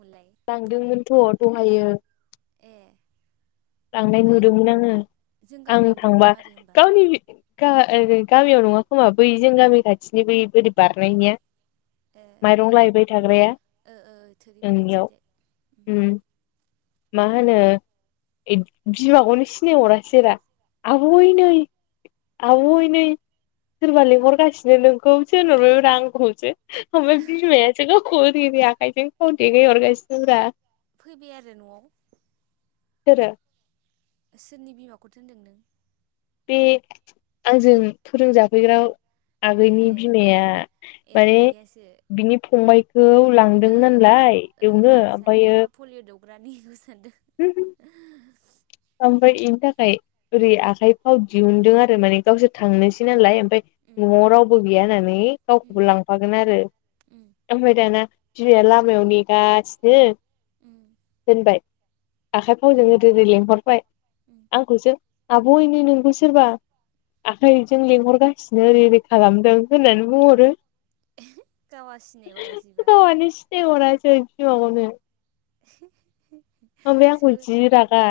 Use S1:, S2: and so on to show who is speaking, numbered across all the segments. S1: मोनलाय
S2: लांदोंमोनथ' दहायो।
S1: ए
S2: लांनाय
S1: ओमफ्राय
S2: नुदोंमोन आङो
S1: जों
S2: आं
S1: गामियावनो
S2: थांबा
S1: दौदों आरो होमबा
S2: गावनि गा ओरै गामियाव नङा खोमा बै जों गामि खाथिनि बै ओरै बारनायनिया।
S1: ए
S2: माइरं
S1: ओइ
S2: लायबाय थाग्राया।
S1: ओ
S2: नोंनियाव
S1: थोरिबारिथिंजाय।
S2: उम मा होनो बिमाखौनो सिनायहराासेरा
S1: अ
S2: आ आओय नै आऔ नै सोरबा लेंहरगासिनो नोंखौ सोरहरबाय रांखौसो ओमफ्राय बिमायासो गावखौ ओरै। आखाइजों फन देगै हरगासिनोरा
S1: फैबाय आरो न'आव।
S2: सोरो?
S1: सोरनि बिमाखौ दोनदों नों?
S2: बे आंजों फोरोंजाफैग्राायाव।
S1: ए
S2: आगैनि बिमाया
S1: ए
S2: माने
S1: इनियासो
S2: बिनि फंबाय। खौ लांदों
S1: ओ ओ
S2: नालाय एवनो ओमफ्रायो
S1: ब्रानि एखौ
S2: हम हम। ओमफ्राय बेनि थाखाय ओरै
S1: उम
S2: आखाइ फाव दिहुनदों आरो माने गावसोर थांनोसै नालाय। ओमफ्राय न'आव रावबो गैया होननानै
S1: उम
S2: गावखौबो लांफागोन आरो
S1: उम
S2: ओमफफ्राय दाना बिमाया लामायाव नेगासिनो।
S1: उम
S2: दोनबाय
S1: उम
S2: आब' ओइनै नोंखौ सोरबा आखाइजों लेंंहरगासिनो ओरै ओरै खालामदों होन्नानै बुंहरो
S1: गावा सिनायहरा जिबा
S2: गावहानो सिनायहरासै सिमांआवनो
S1: [unintelligible]
S2: ओमफ्राय आंखौ
S1: सोर
S2: जि रागा
S1: सानाखैबाय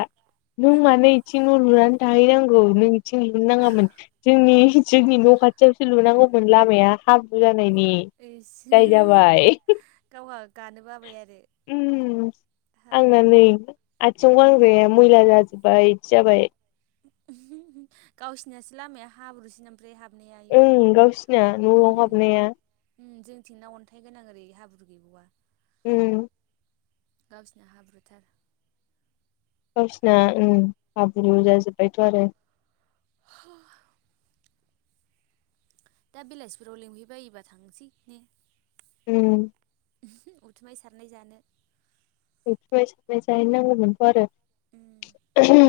S2: नों मानो बिथिं न लुना थाहैनांगौ थिं लुनो नङामोन जोंनि जोंनि न' खाथियावसो लुनांगौ लामाया हाब्रु जा नायनि
S1: ओइस
S2: दाय जाबाय
S1: गावहा गानो बाबाय आरो
S2: उम आंना
S1: हाब्रु
S2: नै आथिं गांग्राया मैला जाजोब्बाय इदि जाबाय
S1: गावसिनासो लामाया हाब्रुसि
S2: ओं गावसिना न'आव हाबनाया
S1: ओ जोंथिंना अन्थाइ गोनां ओरै हाब्रु गैबावा
S2: उम
S1: गावसिनि हाब्रुथार
S2: गावसिना हाब्रु जाजोब्बायथ' आरो
S1: हो दा बिलासिफोराव लिंहैबायोबा थांसै ने
S2: उम
S1: उथुमाय सारनाय जानो
S2: उरथुमाय सारनाय जाहैनांगौमोनथ'
S1: उम
S2: आरो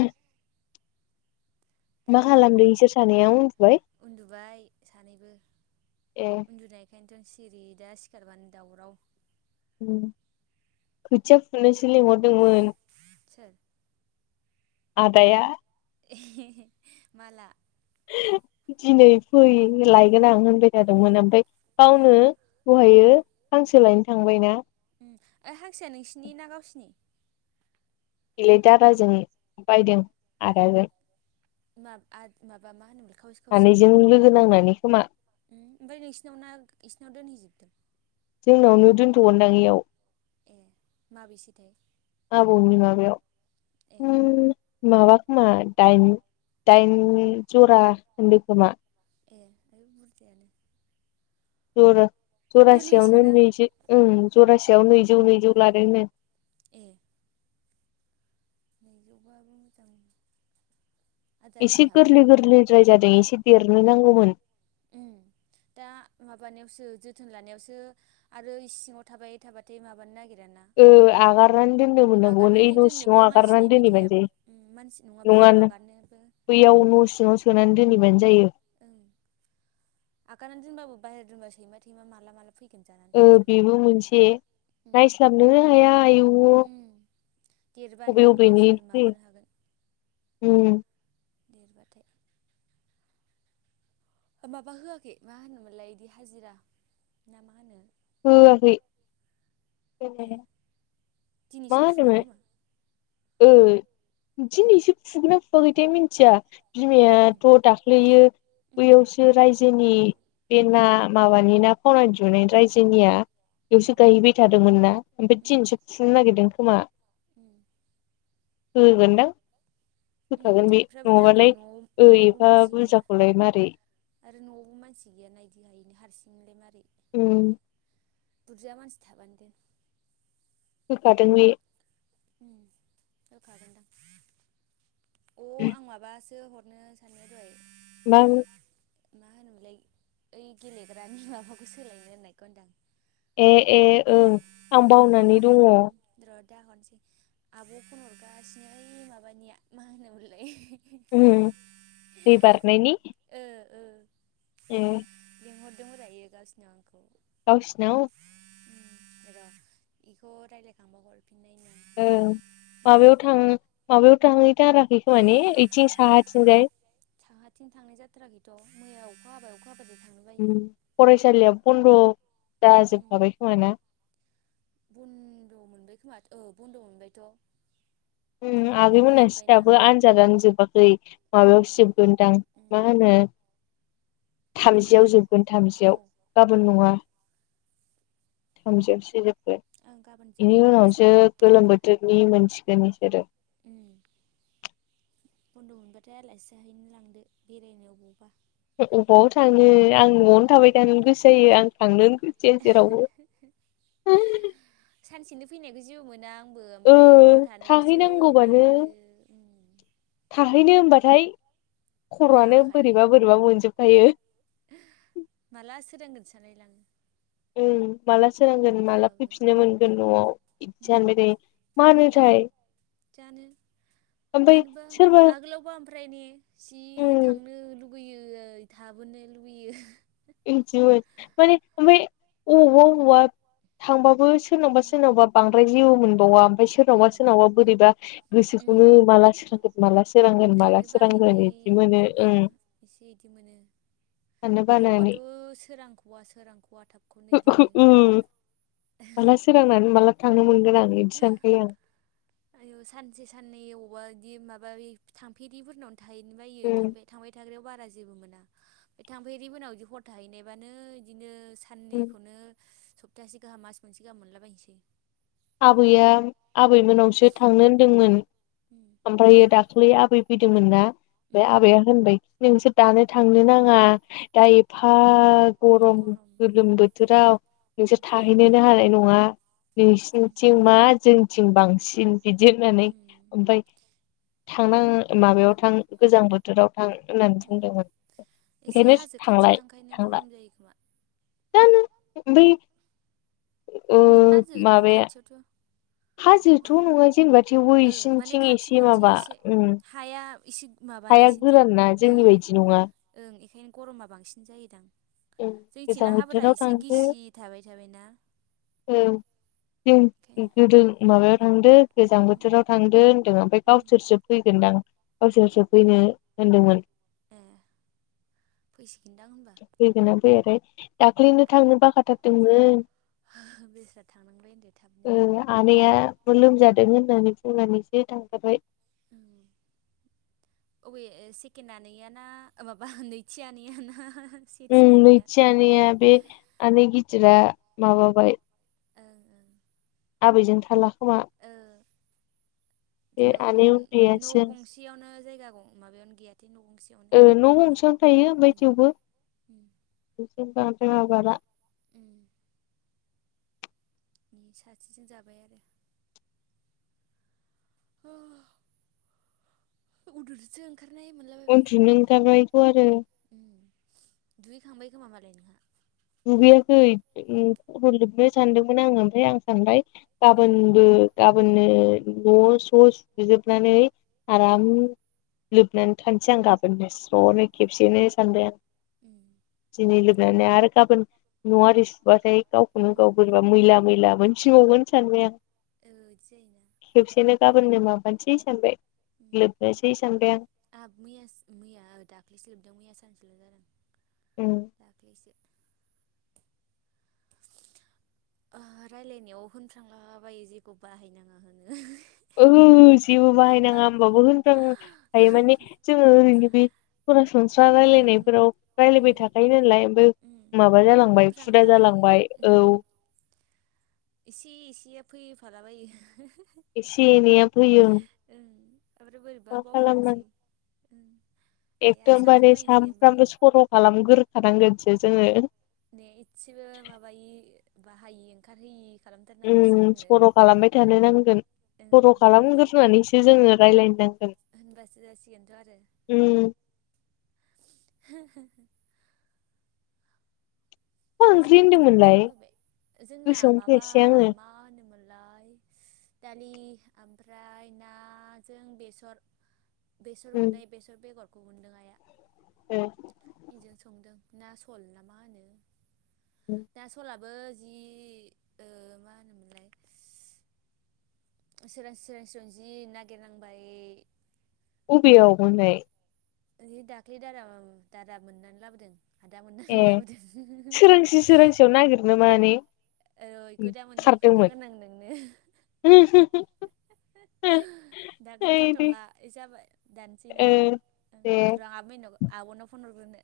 S2: मा
S1: दालाय जेबो
S2: खालामदों इसोर
S1: खामानि
S2: सानैया उन्दुबाय
S1: उन्दुबाय सानैबो
S2: ए
S1: उन्दुनायखायनोथ' सिरि दा सिखारबानो दावराव
S2: ओम खोथिया फुनोसो लिंहरदोंमोन
S1: सोर?
S2: आदाया
S1: एहे माला?
S2: दिनै फै लायगोन आं होनबाय थादोंमोन ओमफाय
S1: ओ
S2: गावनो दहायो हांसो लायनो थांबायना
S1: ओइ हांसो नोंसिनि ना गावसिनि?
S2: बिले दादाजों बायदों आदाजों
S1: माब आर माबा मा होनोमोनलाय खावसे खावसे
S2: सानैजों लोगो नांनानै खोमा
S1: ओमफ्राय नोंसिनावना इसिनाव दोनहैजोबदों?
S2: जोंनावनो दोनथ'गोनदां इयाव
S1: ए माबेसेथाय?
S2: नि म बेयाव
S1: ए
S2: [unintelligible] माबा खोमा दाइन दाइन जरा होनदो खोमा
S1: ए आय बुरजायानो
S2: जरा जरासेयावनो
S1: गोरलैसोना
S2: नैजिओं जरासेयाव नैजौ नैजौ लादोंनो
S1: ए नैजौबाबो मोजां आदार
S2: एसे
S1: होनो हाबानो
S2: गोरलै
S1: देरगोन
S2: गोरलैद्राय जादों एसे देरनो नांगौमोन
S1: माबावसो जोथोन लानायावसो आरो सिङाव थाबाय थाबाथाय माबानो नागिर
S2: ओ आगारनानै दोननो मोननांगौमोन ओइ
S1: आगारनानै
S2: न'
S1: दोननोबो
S2: सिङाव
S1: मानसि
S2: नागारनानै
S1: नायबाय थाया
S2: दोनहैबानो
S1: उम मानसि
S2: जायो
S1: बाहेरायाव
S2: नङा
S1: आगारनोबो
S2: बैयाव न' सिङाव सोना दोनहैबानो जायो
S1: ओं आगनानै दोनबाबो बाहेर दोनब सैमा थैमा माला मालाबा
S2: ओ बेबो मोनसे
S1: उम
S2: नायस्लाबनो हाया आयौ
S1: देरबा देन गावसोर माबानो हागोन
S2: उम
S1: देरबाथाय माबा होआखै मा होनोमोनलाय बिदि हाजिरा ना मा होनो?
S2: होआखै
S1: ए
S2: मा
S1: दिनैसो फुदों
S2: होनोमोन
S1: खोमा?
S2: ओ दिनैसो फुगना फुाखैथाय मिथिया बिमायाथ' दाख्लैयो
S1: उम
S2: बैयावसो रायजोनि बे ना माबानि ना खनानै [unintelligible] दिुनाय रायजोनिया
S1: उम
S2: बेयावसो गायहैबाय थादोंमोनना ओमफ्राय दिनैसो फुनो नागिरदों खोमा।
S1: उम
S2: [inaudible]
S1: उम
S2: होखागोन बे
S1: एफा बुरजाखौलाय
S2: नङाबालाय
S1: न'आव न'आवबो
S2: एफा
S1: मानसि गैया
S2: बुरजाखौलाय मारै
S1: [inaudible]
S2: उम।
S1: बुरजा मानसि थाबानो
S2: होखादों बे।
S1: [inaudible] [inaudible]
S2: [inaudible]
S1: [inaudible]
S2: ए - ए ओं आं बावनानै दङ।
S1: र दा हरनोसै आब' फन हरगासिनो ओ माबानिया मा होनोमोनलै।
S2: उम दै बारनायनि।
S1: ओ ओ
S2: ए।
S1: [inaudible]
S2: गावसिनाव।
S1: [inaudible]
S2: औ। माबायाव
S1: उम
S2: थां माबायाव थांहैथाराखै खोमा माने ओइथिं साहाथिंजाय।
S1: [inaudible]
S2: फरायसालिया बन्द' जाजोबखाबाय खोमाना।
S1: बन्द' मोनबाय खोमा औ बन्द' मोनबायथ'। फर माबा
S2: आगैमोनासो
S1: जोब्बायना
S2: दाबो आनजादानो जोबाखै
S1: सो
S2: माबायावसो जोंगोन दां
S1: उम
S2: [inaudible] थामजियाव
S1: गाबोन
S2: जोबगोन
S1: अ
S2: थामजियाव गाबोन नङा
S1: उम
S2: थामजियावसो जोबगोन।
S1: ओं गाबोन
S2: बेनि
S1: जोबगोन नामा
S2: उनावसो
S1: सानो
S2: गोलोम बोथोरनि मोनसिगोन बिसोरो। [inaudible]
S1: उम बन्द' मोनबाथाय आलासि जाहैनो लांदो बेरायनो अबावहायबा।
S2: अबाव थांनो आं न'आवनो थाबाय थानो गोसो जायो आं थांनो गेजेरावनो [inaudible]
S1: [inaudible] हर
S2: ओं
S1: थानोखौसो
S2: थाहैनांगौबानो
S1: बायो उम
S2: थाहैनो होनबा नाथाय खर'आनो
S1: बाखायो
S2: बोरैबा बोरैबा मोनजोबखायो।
S1: माला [inaudible]
S2: ओं माला
S1: हर
S2: सोरांगोन माला
S1: थाबाबो
S2: फैफिननो मोनगोन न'आव बिदि
S1: उम
S2: सानबाय दे मा होनो। [inaudible]
S1: जानो मानोबा
S2: सोरबा
S1: आगोलावबा ओमफ्राय ने जि
S2: उम
S1: थांनो लुुबैयो थाबोनो लुुबैयो।
S2: बिदिमोन माने ओमफ्राय अबावबा अबावबा थांबाबो। सोरनावबा
S1: उम
S2: सोरनावबा बांद्राय जेबो मोनबावा। ओमफ्राय सोरनावबा
S1: उम
S2: सोरनावबा बोरैबा गोसोखौनो
S1: उम
S2: माला सोरांगोन माला सोरांगोन माला
S1: थानो
S2: सोरांगोन। मोनो ओं।
S1: इसे इदि मोनो।
S2: थानो
S1: आरो
S2: बानानै।
S1: अबावबाथ' सोरांखवा सोरांखवा थाबखौनो इदि मोनो।
S2: माला सोरांनानै माला थांनो मोनगोन आं बिदि सानखायो आं।
S1: आयु सानसे साननै अबावबा बिदि माबा थांफेरिफोरनाव थाहैनो बायो
S2: उम
S1: थांबाय थाग्रायाव बारा जेबो मोना थांफेरिफोरनाव इदि हर थाहैनायबानो बिदिनो।
S2: उम
S1: साननैखौनो सप्ताहासे गाहाम मास मोनसे गाहाम मोनलाबायनोसै।
S2: आबैया आबैमोनावसो थांनो होनदोंमोन। ओमफ्रायो
S1: माला
S2: दाखलै आबै फैदोंमोनना ओमफ्राय आबैया होनबायखि नोंसोर दानो थांनो नाङा दा एफा गरम
S1: ना
S2: गोलोम बोथोराव
S1: ओं उम
S2: नोंसोर थाहैनोनो हानाय नङा।
S1: उम
S2: नोंसिनिथिं मा जोंनिथिं बांसिन बिदि होननानै
S1: उम
S2: थांना माबायाव थां गोजां बोथोराव। थां होननानै
S1: उम
S2: बुंदोंमोन
S1: एसे
S2: ओंखायनो
S1: हाजो खाथि
S2: थांलाय
S1: हांखायनो
S2: थांला।
S1: गरम जायो खोमा
S2: दानो बेै
S1: हाजो न' खाथियावथ'
S2: हाजोथ'
S1: माबा
S2: नङा जेनेबा थेवबो
S1: ओ माने
S2: इसिंथिं
S1: खाथि
S2: एसे
S1: खाथि
S2: माबा
S1: एसे
S2: उम
S1: हाया एसे माबाना
S2: हाया
S1: इसिनिथिं
S2: गोरान ना जोंनि बायदि नङा।
S1: ओंखायनो गरमा बांसिन जायोदां।
S2: औ गोजां
S1: जोंथिंना हाफोरा
S2: बोथोराव
S1: एसे
S2: थांदो
S1: गिसि थाबाय थाबायना।
S2: औ जों
S1: बेखायनो
S2: गोदो माबायाव थांदो। गोजां बोथोराव थांदो होनदों ओमफ्राय
S1: उम उम
S2: गावसोरसो फैगोनदां। गावसोरसो फैनो होनदोंमोन।
S1: ए फैसिगोनदां। होनबा
S2: फैगोना फैयाथाय आरोै दाख्लैनो थांनो बाखाथारदोंमोन।
S1: बेस्रा थांनांबाय होनदो थाबनो
S2: ओ आनैआबो लोम जादों होननानै बुंनानैसो थांजाबाय।
S1: उम अबे सेकेणड आनैयाना माबा नैथियनैय ना सेथि
S2: उम
S1: आनैया ओं
S2: नैथि आनैया बे आनै गिदिरा माबाबाय।
S1: ओं ओ
S2: आबैजों थाला खोमा। बे
S1: थेव
S2: आनै
S1: न'
S2: उन्दैयासो
S1: गंसेयावनो जायगा गं माबायावनो गैया
S2: ओं न' गंसेयावनो थायो ओमफ्राय
S1: उम
S2: थेवबो
S1: उम
S2: बारला आबादा।
S1: उम सासेजों जाबाय आरो। उह उन्दुनोसां
S2: उन्दुनो ओंखारबायथ' आरो।
S1: माबालाय नोंहा
S2: दुगैयाखै उम खर' लोबनो सानदोंमोन आङो ओमफ्राय आं सानबाय
S1: उम उम
S2: गाबोनबो गाबोननो न' स'
S1: ओ इदि
S2: सुजोबनानै आराम
S1: जायोना
S2: लोबनानै थानोसै आं गाबोननो स्र'नो खेबसेयनो सानबाय आं। दिनै लुबनानै आरो गाबोन न'वारि सुबाथाय गावखौनो
S1: उम
S2: गाव बोरैबा मैला- मैला मोनफिनबावगोन सानबाय आं। खेबसेनो गाबोननो माबानोसे सानबाय। लोबनोसै सानबाय आं
S1: आहाबो मैयास मैया दाख्लैसो लोबदों मैया सानसे
S2: उम
S1: दाख्लैसो ओ रायलायनायाव होनफ्लांलाबायो जेखौ बाहायनाङा होनो।
S2: ओहो जेबो बाहायनाङा होमबाबो होनफ्लांखायो माने जोङो ओरैनो बे सरासनस्रा
S1: ओं
S2: रायलायनायफोराव
S1: उम
S2: रायलायबाय थाखायो नालाय ओमफ्राय
S1: उम
S2: माबा जालांबाय हुदा
S1: होनफ्रांलाबायो
S2: जालांबाय
S1: ओ
S2: औ
S1: एसे एसेया फै फालाबायो
S2: एसे - एनैया फैयो।
S1: आरो बोरैबा बावफ्रांसै। ओं आइया
S2: एखदमबारे
S1: सानफ्रांलायनोसै ओमफ्राय
S2: सानफ्रामबो सर' खालामग्रोखानांगोनसो जोङो।
S1: ने इसेबो माबायो बाहायि ओंखारहोयि खालामथारनांगोनसो
S2: उम
S1: जोङो
S2: सर' खालामबाय थानो नांगोन।
S1: ओं
S2: सर'
S1: होनबासो
S2: खालामगोरोनानैसो जोङो रायलायनांगोन।
S1: होनबासो जासिगोनथ' आरो
S2: [inaudible]
S1: हो हो
S2: मा ओंख्रि
S1: फरायसालियावसो थांफिनो
S2: होनदोंमोनलाय
S1: लुबैबाय जोंना
S2: गोसोआवनो
S1: माबा
S2: फैयासै आङो
S1: मा होनोमोनलाय दा दालि ओमफ्राय नाजों बेसर बेसर
S2: उम
S1: उनाय बेसर बेगर
S2: ओ
S1: बेजों संदों ना सल नामा होनो ना सलाबो जि ओ मा होनोमोनलाय सोरांसि सोरांसि जि नागिरनांबाय
S2: बेयाव मोनाय
S1: दहै दाख्लै दा दा मोननानै लाबोदों आदा
S2: ए
S1: मोननानै लाबोदों
S2: सोरांसि सोरांसियाव नागिरनो माने
S1: औ बेखौ दा मोनसेयाव
S2: सारदोंमोन
S1: खोन्थागोन आं नोंनो
S2: ओम हम हम
S1: हो दा खोन्थाथला जाबाय दानसै
S2: ओ
S1: नामा
S2: दे
S1: र आं आबमेनुनाव आबनाव फनहरग्रोनो